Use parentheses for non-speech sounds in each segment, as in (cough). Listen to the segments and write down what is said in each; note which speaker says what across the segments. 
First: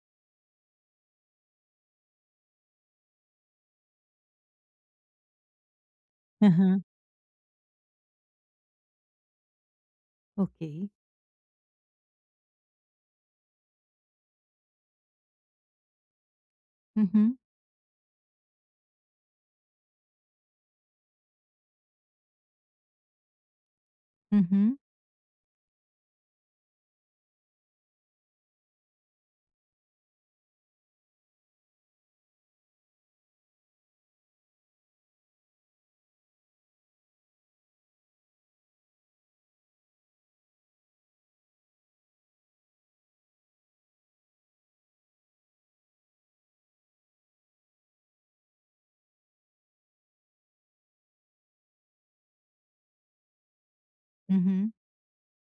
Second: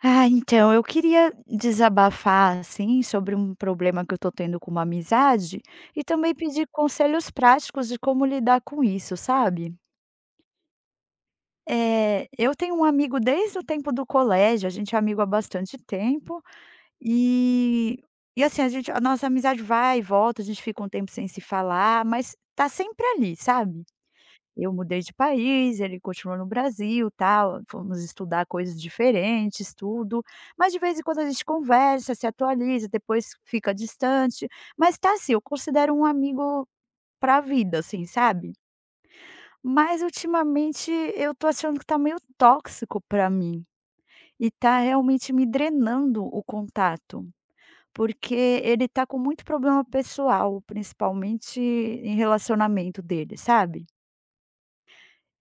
Speaker 1: Ah, então, eu queria desabafar, assim, sobre um problema que eu tô tendo com uma amizade e também pedir
Speaker 2: Aham,
Speaker 1: conselhos práticos de como lidar com isso, sabe.
Speaker 2: ok.
Speaker 1: Eu tenho um amigo desde o tempo do colégio, a gente é amigo há bastante tempo,
Speaker 2: Uhum,
Speaker 1: e e assim, a nossa amizade vai e volta, a gente fica um tempo sem se falar, mas tá sempre ali, sabe. Eu
Speaker 2: uhum,
Speaker 1: mudei de país, ele continuou no Brasil, tal, fomos estudar coisas diferentes, tudo, mas de vez em quando a gente conversa, se atualiza, depois fica distante, mas tá assim, eu considero um amigo pra vida, assim, sabe. Mas ultimamente eu tô achando que tá meio tóxico pra mim, e tá realmente me drenando o contato, porque ele tá com muito problema pessoal, principalmente em relacionamento dele, sabe.
Speaker 2: uhum,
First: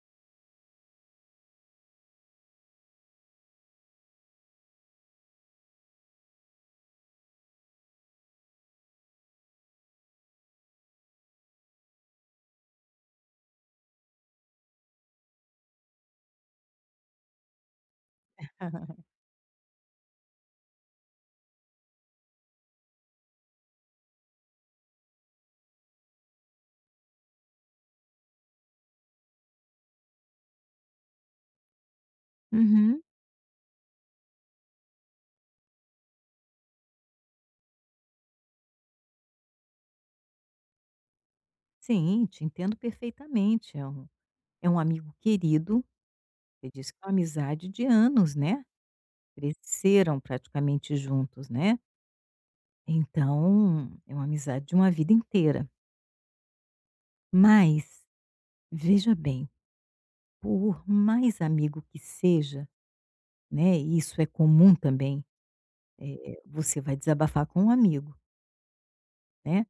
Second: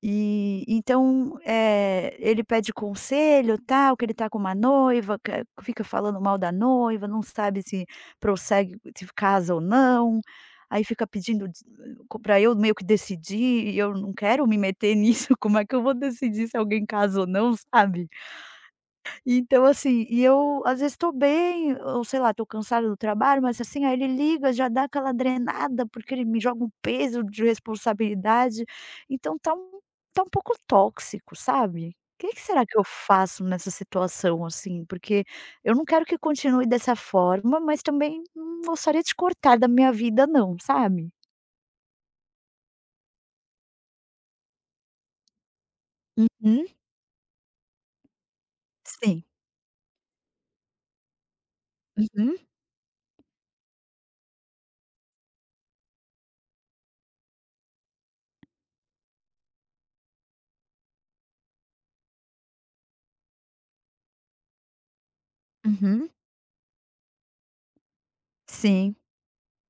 Speaker 1: E então, ele pede conselho, tal, que ele tá com uma noiva, que fica falando mal da noiva, não sabe se prossegue se casa ou não, aí fica pedindo para eu meio que decidir, e eu não quero me meter nisso, (laughs) como é que eu vou decidir se alguém casa ou não, sabe?
Speaker 2: (laughs)
Speaker 1: Então, assim, e eu às vezes estou bem, ou sei lá, estou cansada do trabalho, mas assim, aí ele liga, já dá aquela drenada, porque ele me joga um peso de responsabilidade. Então tá um pouco tóxico, sabe. O que que será que eu
Speaker 2: uhum.
Speaker 1: faço nessa situação, assim? Porque eu não quero que continue dessa forma, mas também não gostaria de cortar da minha vida não, sabe?
Speaker 2: Sim, te entendo perfeitamente. É um amigo querido.
Speaker 1: Hum?
Speaker 2: Você disse que é uma amizade de anos, né?
Speaker 1: Sim.
Speaker 2: Cresceram praticamente juntos, né?
Speaker 1: Uhum,
Speaker 2: Então, é uma amizade de uma vida inteira. Mas, veja bem, por mais amigo que seja, né? E isso é comum também.
Speaker 1: uhum.
Speaker 2: Você vai desabafar com um amigo,
Speaker 1: Sim.
Speaker 2: né?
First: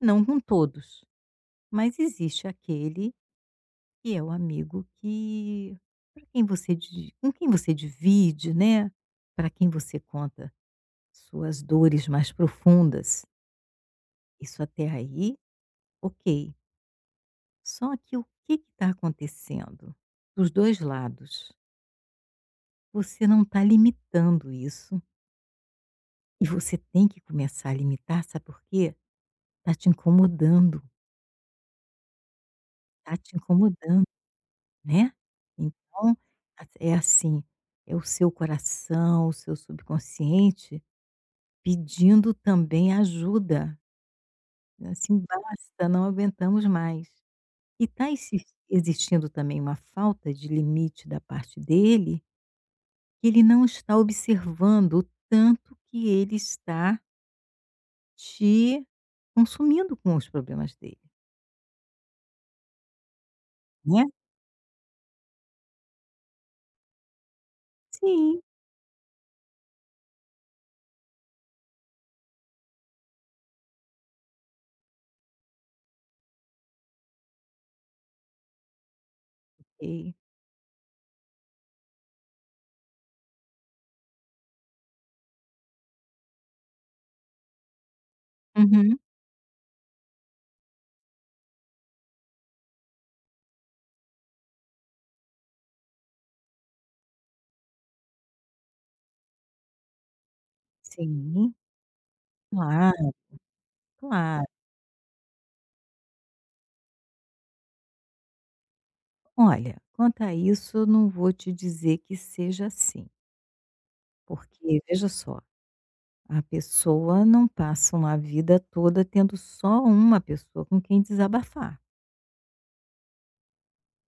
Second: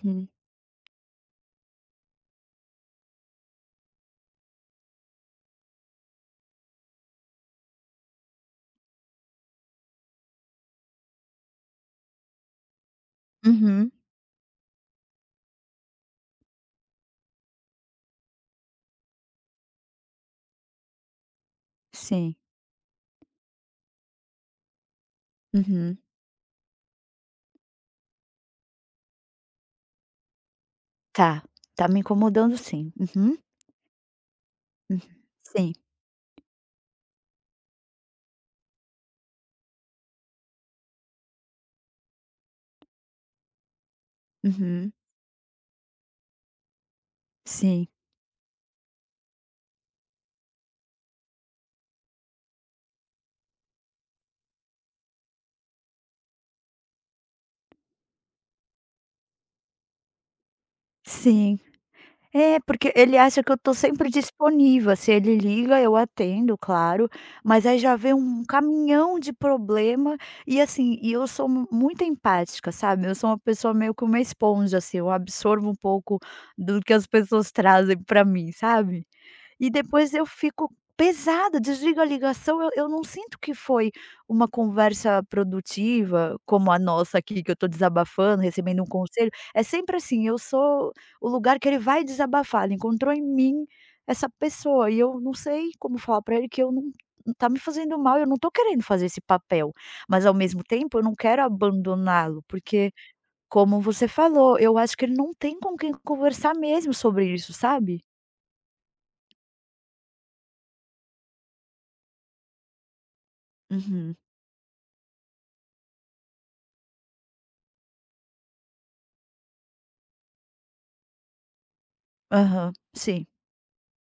Speaker 2: Não com todos, mas existe aquele que é o amigo que pra quem você di com quem você divide, né, para quem você conta suas dores mais profundas.
Speaker 1: Uhum.
Speaker 2: Isso até aí, ok. Só que o que está acontecendo dos 2 lados?
Speaker 1: Sim.
Speaker 2: Você não está limitando isso
Speaker 1: Uhum.
Speaker 2: e você tem que começar a limitar, sabe por quê? Está te incomodando,
Speaker 1: Tá, tá me incomodando sim.
Speaker 2: está
Speaker 1: Uhum,
Speaker 2: te incomodando,
Speaker 1: uhum,
Speaker 2: né.
Speaker 1: sim,
Speaker 2: Então, a é assim, é o seu coração, o seu subconsciente pedindo também ajuda, né,
Speaker 1: uhum,
Speaker 2: assim: "Basta, não aguentamos mais".
Speaker 1: sim,
Speaker 2: E tá existindo também uma falta de limite da parte dele, que ele não está observando o tanto que ele está te consumindo com os problemas dele,
Speaker 1: sim. É, porque ele acha que eu tô
Speaker 2: né.
Speaker 1: sempre disponível, se ele liga, eu atendo, claro, mas aí já vem
Speaker 2: Sim,
Speaker 1: um caminhão de problema e, assim, e eu sou mu muito empática, sabe, eu sou uma pessoa meio que uma esponja, assim, eu absorvo um pouco do que as pessoas trazem pra mim, sabe? E depois
Speaker 2: e
Speaker 1: eu fico pesada, desligo a ligação, eu não sinto que foi uma conversa produtiva, como a nossa aqui, que eu tô desabafando, recebendo um
Speaker 2: Uhum.
Speaker 1: conselho. É sempre assim, eu sou o lugar que ele vai desabafar, ele encontrou em mim essa pessoa e eu não sei como falar pra ele que eu não tá me fazendo mal, eu não tô querendo fazer esse papel, mas ao mesmo tempo eu não quero
Speaker 2: Sim,
Speaker 1: abandoná-lo, porque
Speaker 2: claro,
Speaker 1: como você
Speaker 2: claro.
Speaker 1: falou, eu acho que ele não tem com quem conversar mesmo sobre isso, sabe?
Speaker 2: Olha, quanto a isso, eu não vou te dizer que seja assim,
Speaker 1: Uhum.
Speaker 2: porque veja só: a pessoa não passa uma vida toda tendo só uma pessoa com quem desabafar,
Speaker 1: Aham, sim.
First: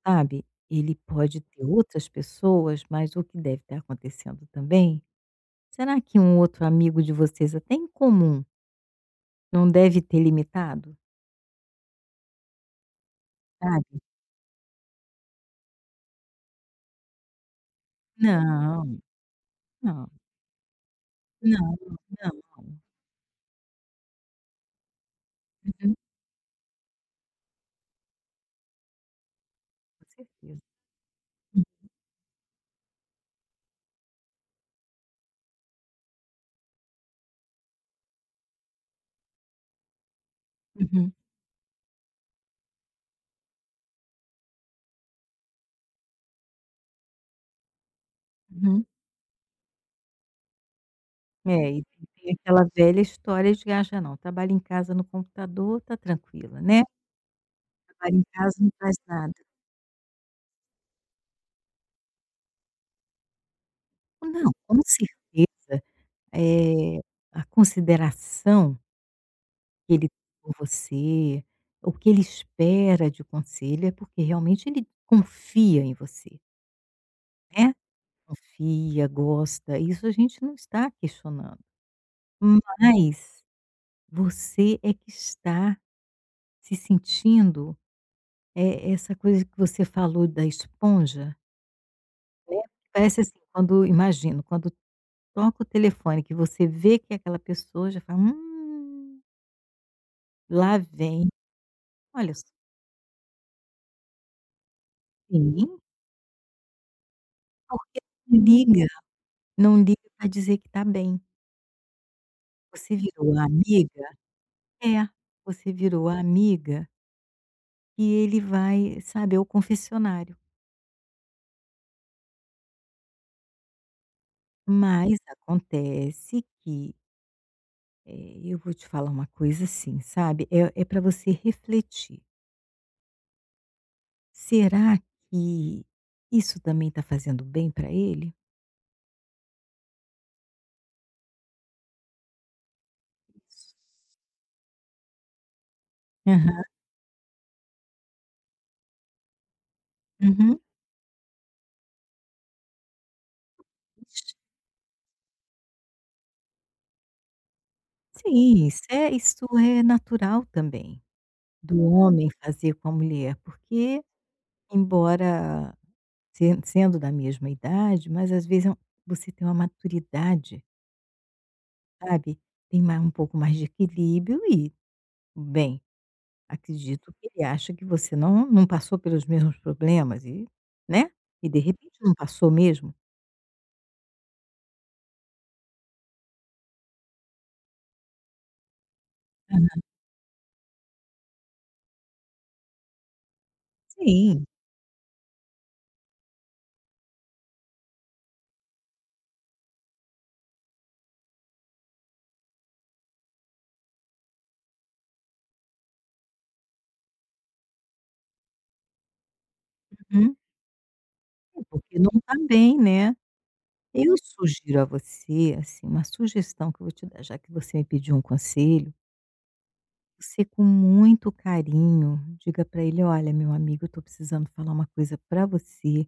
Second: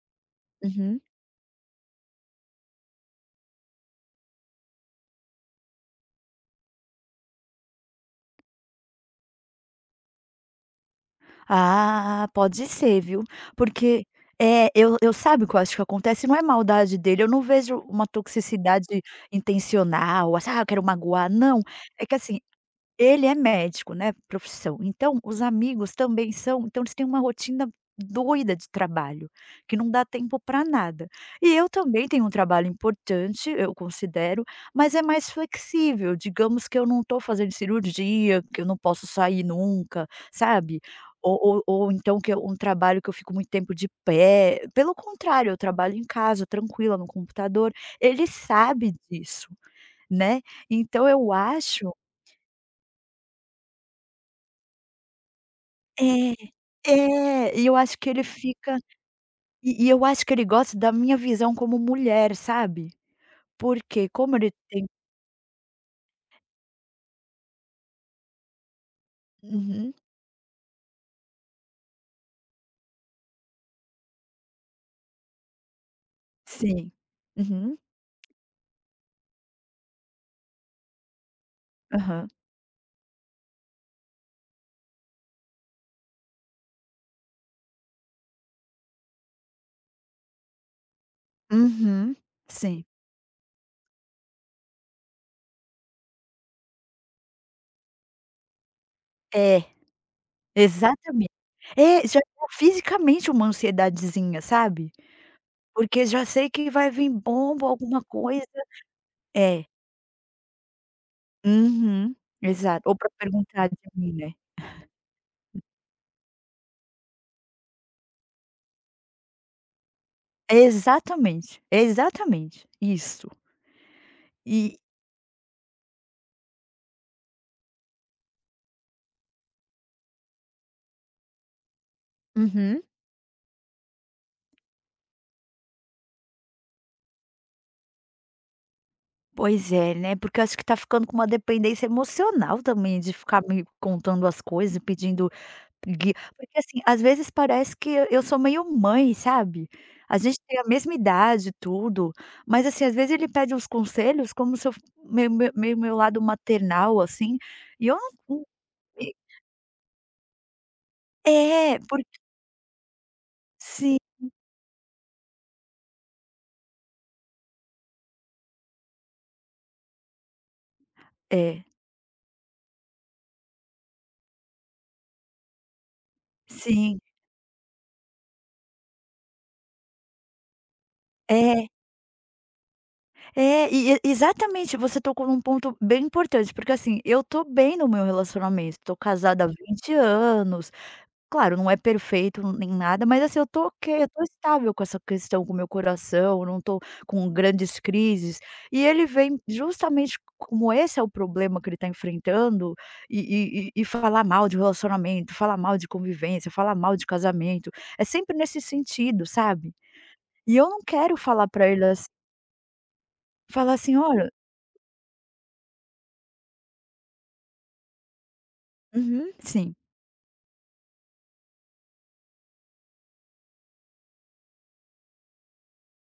Speaker 2: sabe. Ele
Speaker 1: Uhum.
Speaker 2: pode ter outras pessoas, mas o que deve estar acontecendo também, será que um outro amigo de vocês até em comum, não deve ter limitado,
Speaker 1: Ah, pode ser, viu.
Speaker 2: sabe.
Speaker 1: Porque é, eu sabe o que eu acho que acontece? Não é maldade dele, eu não vejo uma
Speaker 2: Não,
Speaker 1: toxicidade
Speaker 2: não,
Speaker 1: intencional, assim: "Ah, eu quero magoar", não.
Speaker 2: não,
Speaker 1: É que
Speaker 2: não.
Speaker 1: assim, ele é médico, né, profissão, então os amigos
Speaker 2: Uhum.
Speaker 1: também são, então eles têm uma rotina doida de trabalho, que não dá
Speaker 2: Com
Speaker 1: tempo
Speaker 2: certeza.
Speaker 1: para nada. E eu também tenho um trabalho importante, eu considero, mas é mais flexível, digamos que eu não estou fazendo cirurgia, que eu não posso sair nunca, sabe.
Speaker 2: Uhum,
Speaker 1: Ou então que é um trabalho que eu fico muito tempo de pé, pelo contrário, eu trabalho em casa, tranquila, no computador, ele
Speaker 2: uhum.
Speaker 1: sabe disso, né. Então eu
Speaker 2: É, e
Speaker 1: acho
Speaker 2: tem aquela velha história de que: "Ah, já não, trabalha em casa no computador, tá
Speaker 1: É,
Speaker 2: tranquila, né,
Speaker 1: é, e eu acho que
Speaker 2: trabalha
Speaker 1: ele
Speaker 2: em casa não
Speaker 1: fica
Speaker 2: faz nada".
Speaker 1: e eu acho que ele gosta da minha visão como mulher, sabe. Porque como ele
Speaker 2: Não, com
Speaker 1: tem
Speaker 2: certeza. Eh, a consideração
Speaker 1: Uhum,
Speaker 2: que ele tem por você, o que ele espera de conselho, é porque realmente ele confia em você,
Speaker 1: sim.
Speaker 2: né.
Speaker 1: Uhum,
Speaker 2: Confia, gosta, isso a gente não está questionando.
Speaker 1: aham.
Speaker 2: Mas você é que está se sentindo, é essa coisa que você falou da esponja,
Speaker 1: Uhum,
Speaker 2: né,
Speaker 1: sim.
Speaker 2: parece assim, quando imagino, quando toca o telefone que você vê que é aquela pessoa, já fala".
Speaker 1: É,
Speaker 2: Lá vem.
Speaker 1: exatamente. É, já
Speaker 2: Olha
Speaker 1: dá
Speaker 2: só,
Speaker 1: fisicamente uma ansiedadezinha, sabe.
Speaker 2: sim,
Speaker 1: Porque já sei que vai vir bomba,
Speaker 2: porque
Speaker 1: alguma
Speaker 2: não
Speaker 1: coisa
Speaker 2: liga,
Speaker 1: é.
Speaker 2: não liga para dizer que tá bem.
Speaker 1: Uhum, exato. Ou
Speaker 2: Você
Speaker 1: pra
Speaker 2: virou a
Speaker 1: perguntar de mim,
Speaker 2: amiga,
Speaker 1: né.
Speaker 2: é, você virou a amiga e ele vai, sabe, ao confessionário.
Speaker 1: Exatamente, exatamente, isso. E
Speaker 2: Mas acontece que, eu vou te falar uma coisa assim, sabe, é pra você refletir.
Speaker 1: uhum.
Speaker 2: Será que isso também está fazendo bem para ele?
Speaker 1: Pois é, né, porque eu acho que tá ficando com uma dependência emocional também de ficar me contando as coisas pedindo guia porque,
Speaker 2: Aham.
Speaker 1: assim, às vezes parece que eu sou meio mãe, sabe. A gente tem
Speaker 2: Uhum.
Speaker 1: a mesma idade e tudo, mas, assim, às vezes ele pede uns conselhos como se eu f meu lado maternal, assim, e eu não não
Speaker 2: Sim,
Speaker 1: e
Speaker 2: isso é natural também. Do
Speaker 1: é, porque
Speaker 2: homem fazer com a mulher,
Speaker 1: sim,
Speaker 2: porque embora sendo da mesma idade, mas às vezes você tem uma maturidade,
Speaker 1: é,
Speaker 2: sabe, tem ma um pouco mais de equilíbrio e, bem,
Speaker 1: sim,
Speaker 2: acredito que ele acha que você não passou pelos mesmos problemas e, né, e de
Speaker 1: é.
Speaker 2: repente não passou mesmo.
Speaker 1: É, e exatamente, você tocou num ponto bem importante, porque assim, eu tô bem no meu relacionamento, tô casada há
Speaker 2: Aham,
Speaker 1: 20 anos, claro, não é perfeito nem nada, mas assim, eu tô ok, eu tô
Speaker 2: sim.
Speaker 1: estável com essa questão, com o meu coração, não tô com grandes crises, e ele vem justamente como esse é o problema que ele tá enfrentando, e falar mal de relacionamento, falar mal de convivência, falar mal de casamento, é sempre nesse sentido, sabe.
Speaker 2: Uhum.
Speaker 1: E eu não quero falar
Speaker 2: É
Speaker 1: pra ele
Speaker 2: porque
Speaker 1: assim,
Speaker 2: não está bem, né.
Speaker 1: falar assim:
Speaker 2: Eu
Speaker 1: "Olha".
Speaker 2: sugiro a você, assim, uma sugestão que eu vou te dar, já que você me pediu um conselho:
Speaker 1: Uhum, sim.
Speaker 2: você com muito carinho, diga para ele: "Olha, meu amigo, eu estou precisando falar uma coisa para você,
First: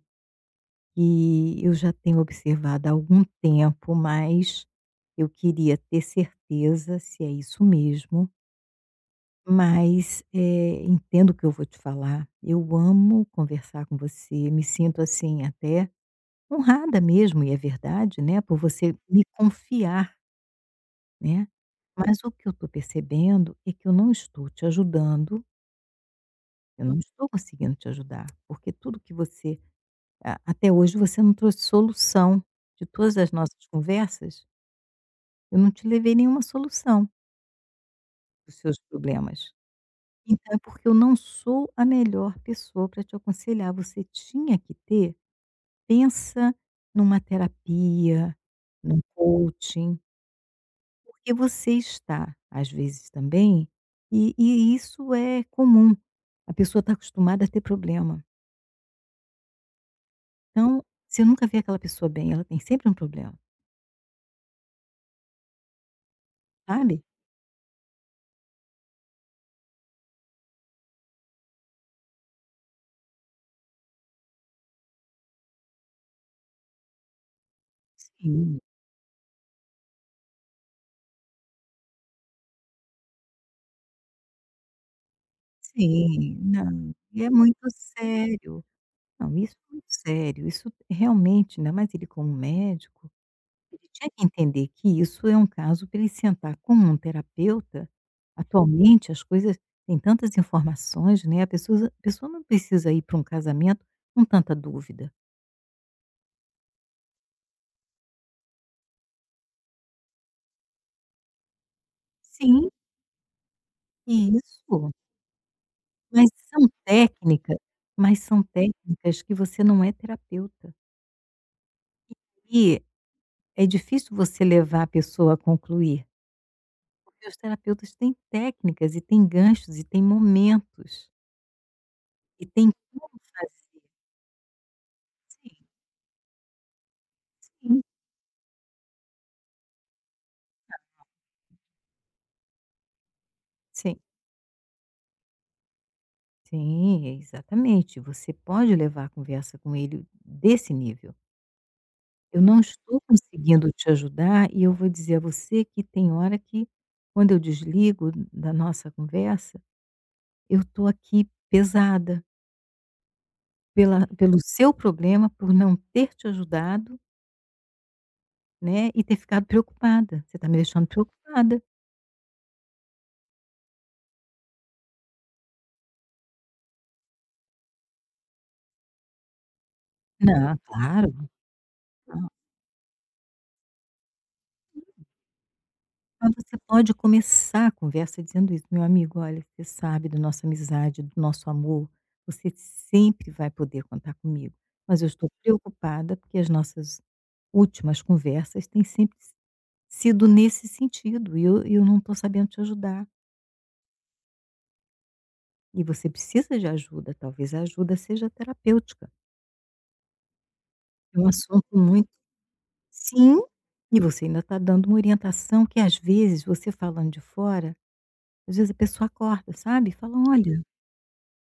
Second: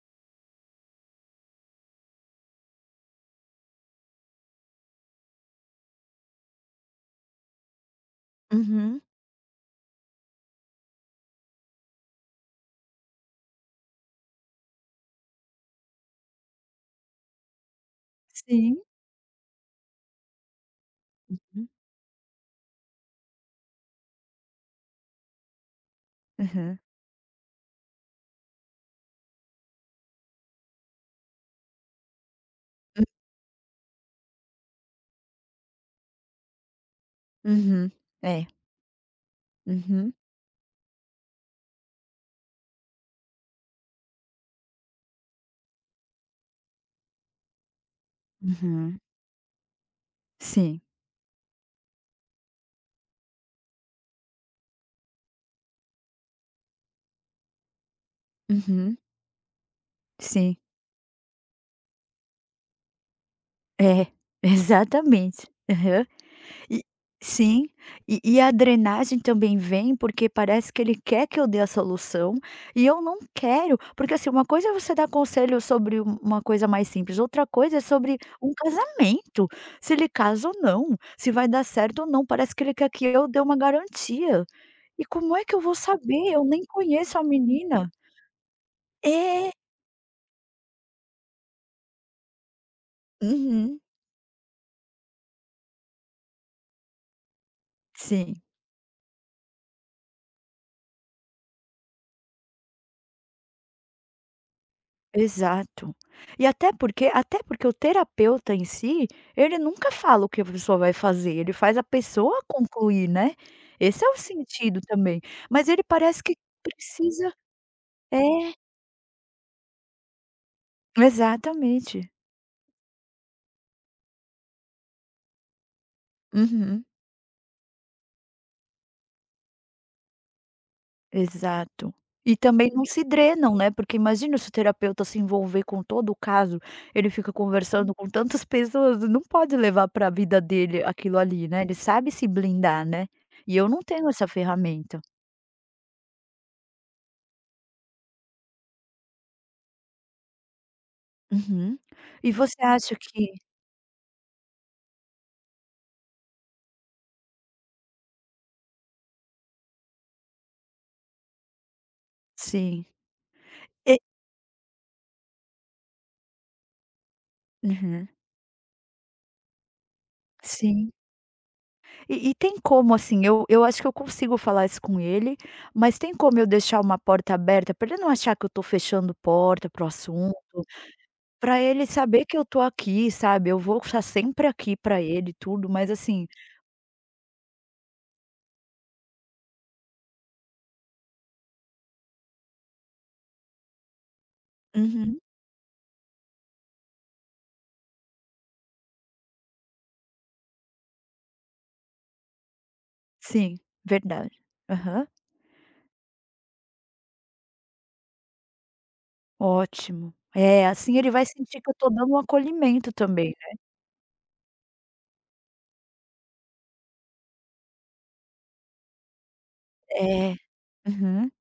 Speaker 2: que eu já tenho observado há algum tempo, mas eu queria ter certeza se é isso mesmo,
Speaker 1: Uhum,
Speaker 2: mas, entendo o que eu vou te falar. Eu amo conversar com você, me sinto, assim, até honrada mesmo", e é verdade, né, por
Speaker 1: sim.
Speaker 2: você me confiar, né.
Speaker 1: Hum,
Speaker 2: "Mas o que eu estou percebendo é que eu não estou te ajudando,
Speaker 1: aham.
Speaker 2: eu não estou conseguindo te ajudar, porque tudo que você a até hoje você não trouxe solução. De todas as nossas conversas, eu não te levei nenhuma solução
Speaker 1: Uhum, é.
Speaker 2: dos seus problemas.
Speaker 1: Uhum.
Speaker 2: Então é porque eu não sou a melhor pessoa para te aconselhar. Você tinha que ter pensa numa terapia,
Speaker 1: Uhum.
Speaker 2: num coaching,
Speaker 1: Sim.
Speaker 2: porque você está, às vezes também", e isso é comum. A pessoa está acostumada a ter problema.
Speaker 1: Uhum, sim.
Speaker 2: Então, se eu nunca vê aquela pessoa bem, ela tem sempre um problema,
Speaker 1: É, (laughs) exatamente. Aham. E
Speaker 2: sabe?
Speaker 1: sim. E a drenagem também vem porque parece que ele quer que eu dê a solução, e eu não quero, porque, assim, uma coisa é você dar conselho sobre uma coisa mais simples, outra coisa é sobre um
Speaker 2: Sim,
Speaker 1: casamento, se ele casa ou não, se vai dar certo ou não, parece que ele quer que eu dê uma garantia. E como é que eu vou saber?
Speaker 2: sim,
Speaker 1: Eu nem
Speaker 2: não,
Speaker 1: conheço
Speaker 2: e
Speaker 1: a
Speaker 2: é muito
Speaker 1: menina.
Speaker 2: sério. Não,
Speaker 1: É.
Speaker 2: isso é muito sério, isso realmente, ainda mais ele como médico,
Speaker 1: Uhum.
Speaker 2: ele tinha que entender que isso é um caso para ele sentar com um terapeuta.
Speaker 1: Sim,
Speaker 2: Atualmente as coisas têm tantas informações, né, a pessoa não precisa ir para um casamento com tanta dúvida.
Speaker 1: exato. Até porque o terapeuta em si, ele nunca fala o que a pessoa vai fazer, ele faz a pessoa
Speaker 2: Sim,
Speaker 1: concluir, né. Esse é o sentido
Speaker 2: isso.
Speaker 1: também. Mas ele parece
Speaker 2: Mas
Speaker 1: que
Speaker 2: são
Speaker 1: precisa.
Speaker 2: técnicas
Speaker 1: É,
Speaker 2: mas são técnicas que você não é terapeuta.
Speaker 1: exatamente.
Speaker 2: E é difícil você levar a pessoa a concluir,
Speaker 1: Uhum.
Speaker 2: porque os terapeutas têm técnicas e têm ganchos e têm momentos,
Speaker 1: Exato. E
Speaker 2: e
Speaker 1: também
Speaker 2: tem
Speaker 1: não se
Speaker 2: como
Speaker 1: drenam, né,
Speaker 2: fazer.
Speaker 1: porque imagina se o terapeuta se
Speaker 2: Sim,
Speaker 1: envolver com todo o caso, ele fica
Speaker 2: sim,
Speaker 1: conversando com tantas pessoas, não pode levar para a vida dele aquilo ali, né, ele sabe se blindar, né. E eu não
Speaker 2: sim,
Speaker 1: tenho essa ferramenta.
Speaker 2: sim, exatamente. Você pode levar a conversa com ele desse nível.
Speaker 1: Uhum. E
Speaker 2: "Eu não
Speaker 1: você acha
Speaker 2: estou
Speaker 1: que
Speaker 2: conseguindo te ajudar e eu vou dizer a você que tem hora que, quando eu desligo da nossa conversa, eu estou aqui pesada
Speaker 1: sim. E
Speaker 2: pela pelo seu problema, por não ter te ajudado,
Speaker 1: uhum.
Speaker 2: né, e ter ficado preocupada. Você está me deixando
Speaker 1: Sim.
Speaker 2: preocupada."
Speaker 1: E tem como, assim, eu acho que eu consigo falar isso com ele, mas tem como eu deixar uma porta aberta pra ele não achar que eu tô fechando porta pro assunto?
Speaker 2: Não, claro.
Speaker 1: Pra ele saber que eu tô aqui, sabe, eu vou estar sempre aqui pra ele e tudo, mas assim
Speaker 2: Mas você pode começar a conversa dizendo isso: "Meu amigo, olha, você sabe da nossa amizade, do nosso amor, você sempre vai poder contar comigo, mas eu
Speaker 1: uhum,
Speaker 2: estou preocupada porque as nossas últimas conversas têm sempre sido nesse sentido e eu não estou sabendo te ajudar.
Speaker 1: sim, verdade. Aham,
Speaker 2: E você precisa de ajuda, talvez a ajuda seja terapêutica".
Speaker 1: ótimo. É, assim ele
Speaker 2: É
Speaker 1: vai
Speaker 2: um
Speaker 1: sentir que eu
Speaker 2: assunto
Speaker 1: tô
Speaker 2: muito
Speaker 1: dando um acolhimento também,
Speaker 2: sim,
Speaker 1: né.
Speaker 2: e você ainda está dando uma orientação que às vezes você falando de fora, às vezes a pessoa acorda, sabe, fala:
Speaker 1: É.
Speaker 2: "Olha,
Speaker 1: Uhum,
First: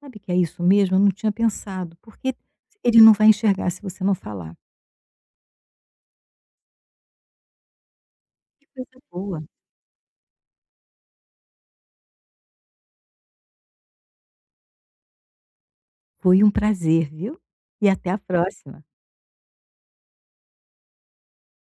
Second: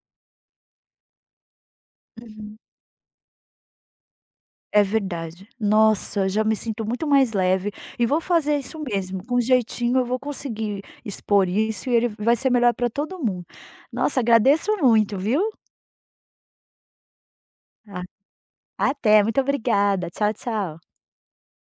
Speaker 2: sabe que é isso mesmo? Eu não tinha pensado", porque
Speaker 1: uhum.
Speaker 2: ele não vai enxergar se você não falar.
Speaker 1: É verdade. Nossa, já me sinto muito mais leve e vou fazer
Speaker 2: Que
Speaker 1: isso
Speaker 2: coisa
Speaker 1: mesmo, com
Speaker 2: boa,
Speaker 1: jeitinho eu vou conseguir expor isso e ele vai ser melhor pra todo mundo. Nossa, agradeço muito, viu.
Speaker 2: foi um prazer, viu. E
Speaker 1: A
Speaker 2: até a próxima.
Speaker 1: até, muito obrigada. Tchau, tchau.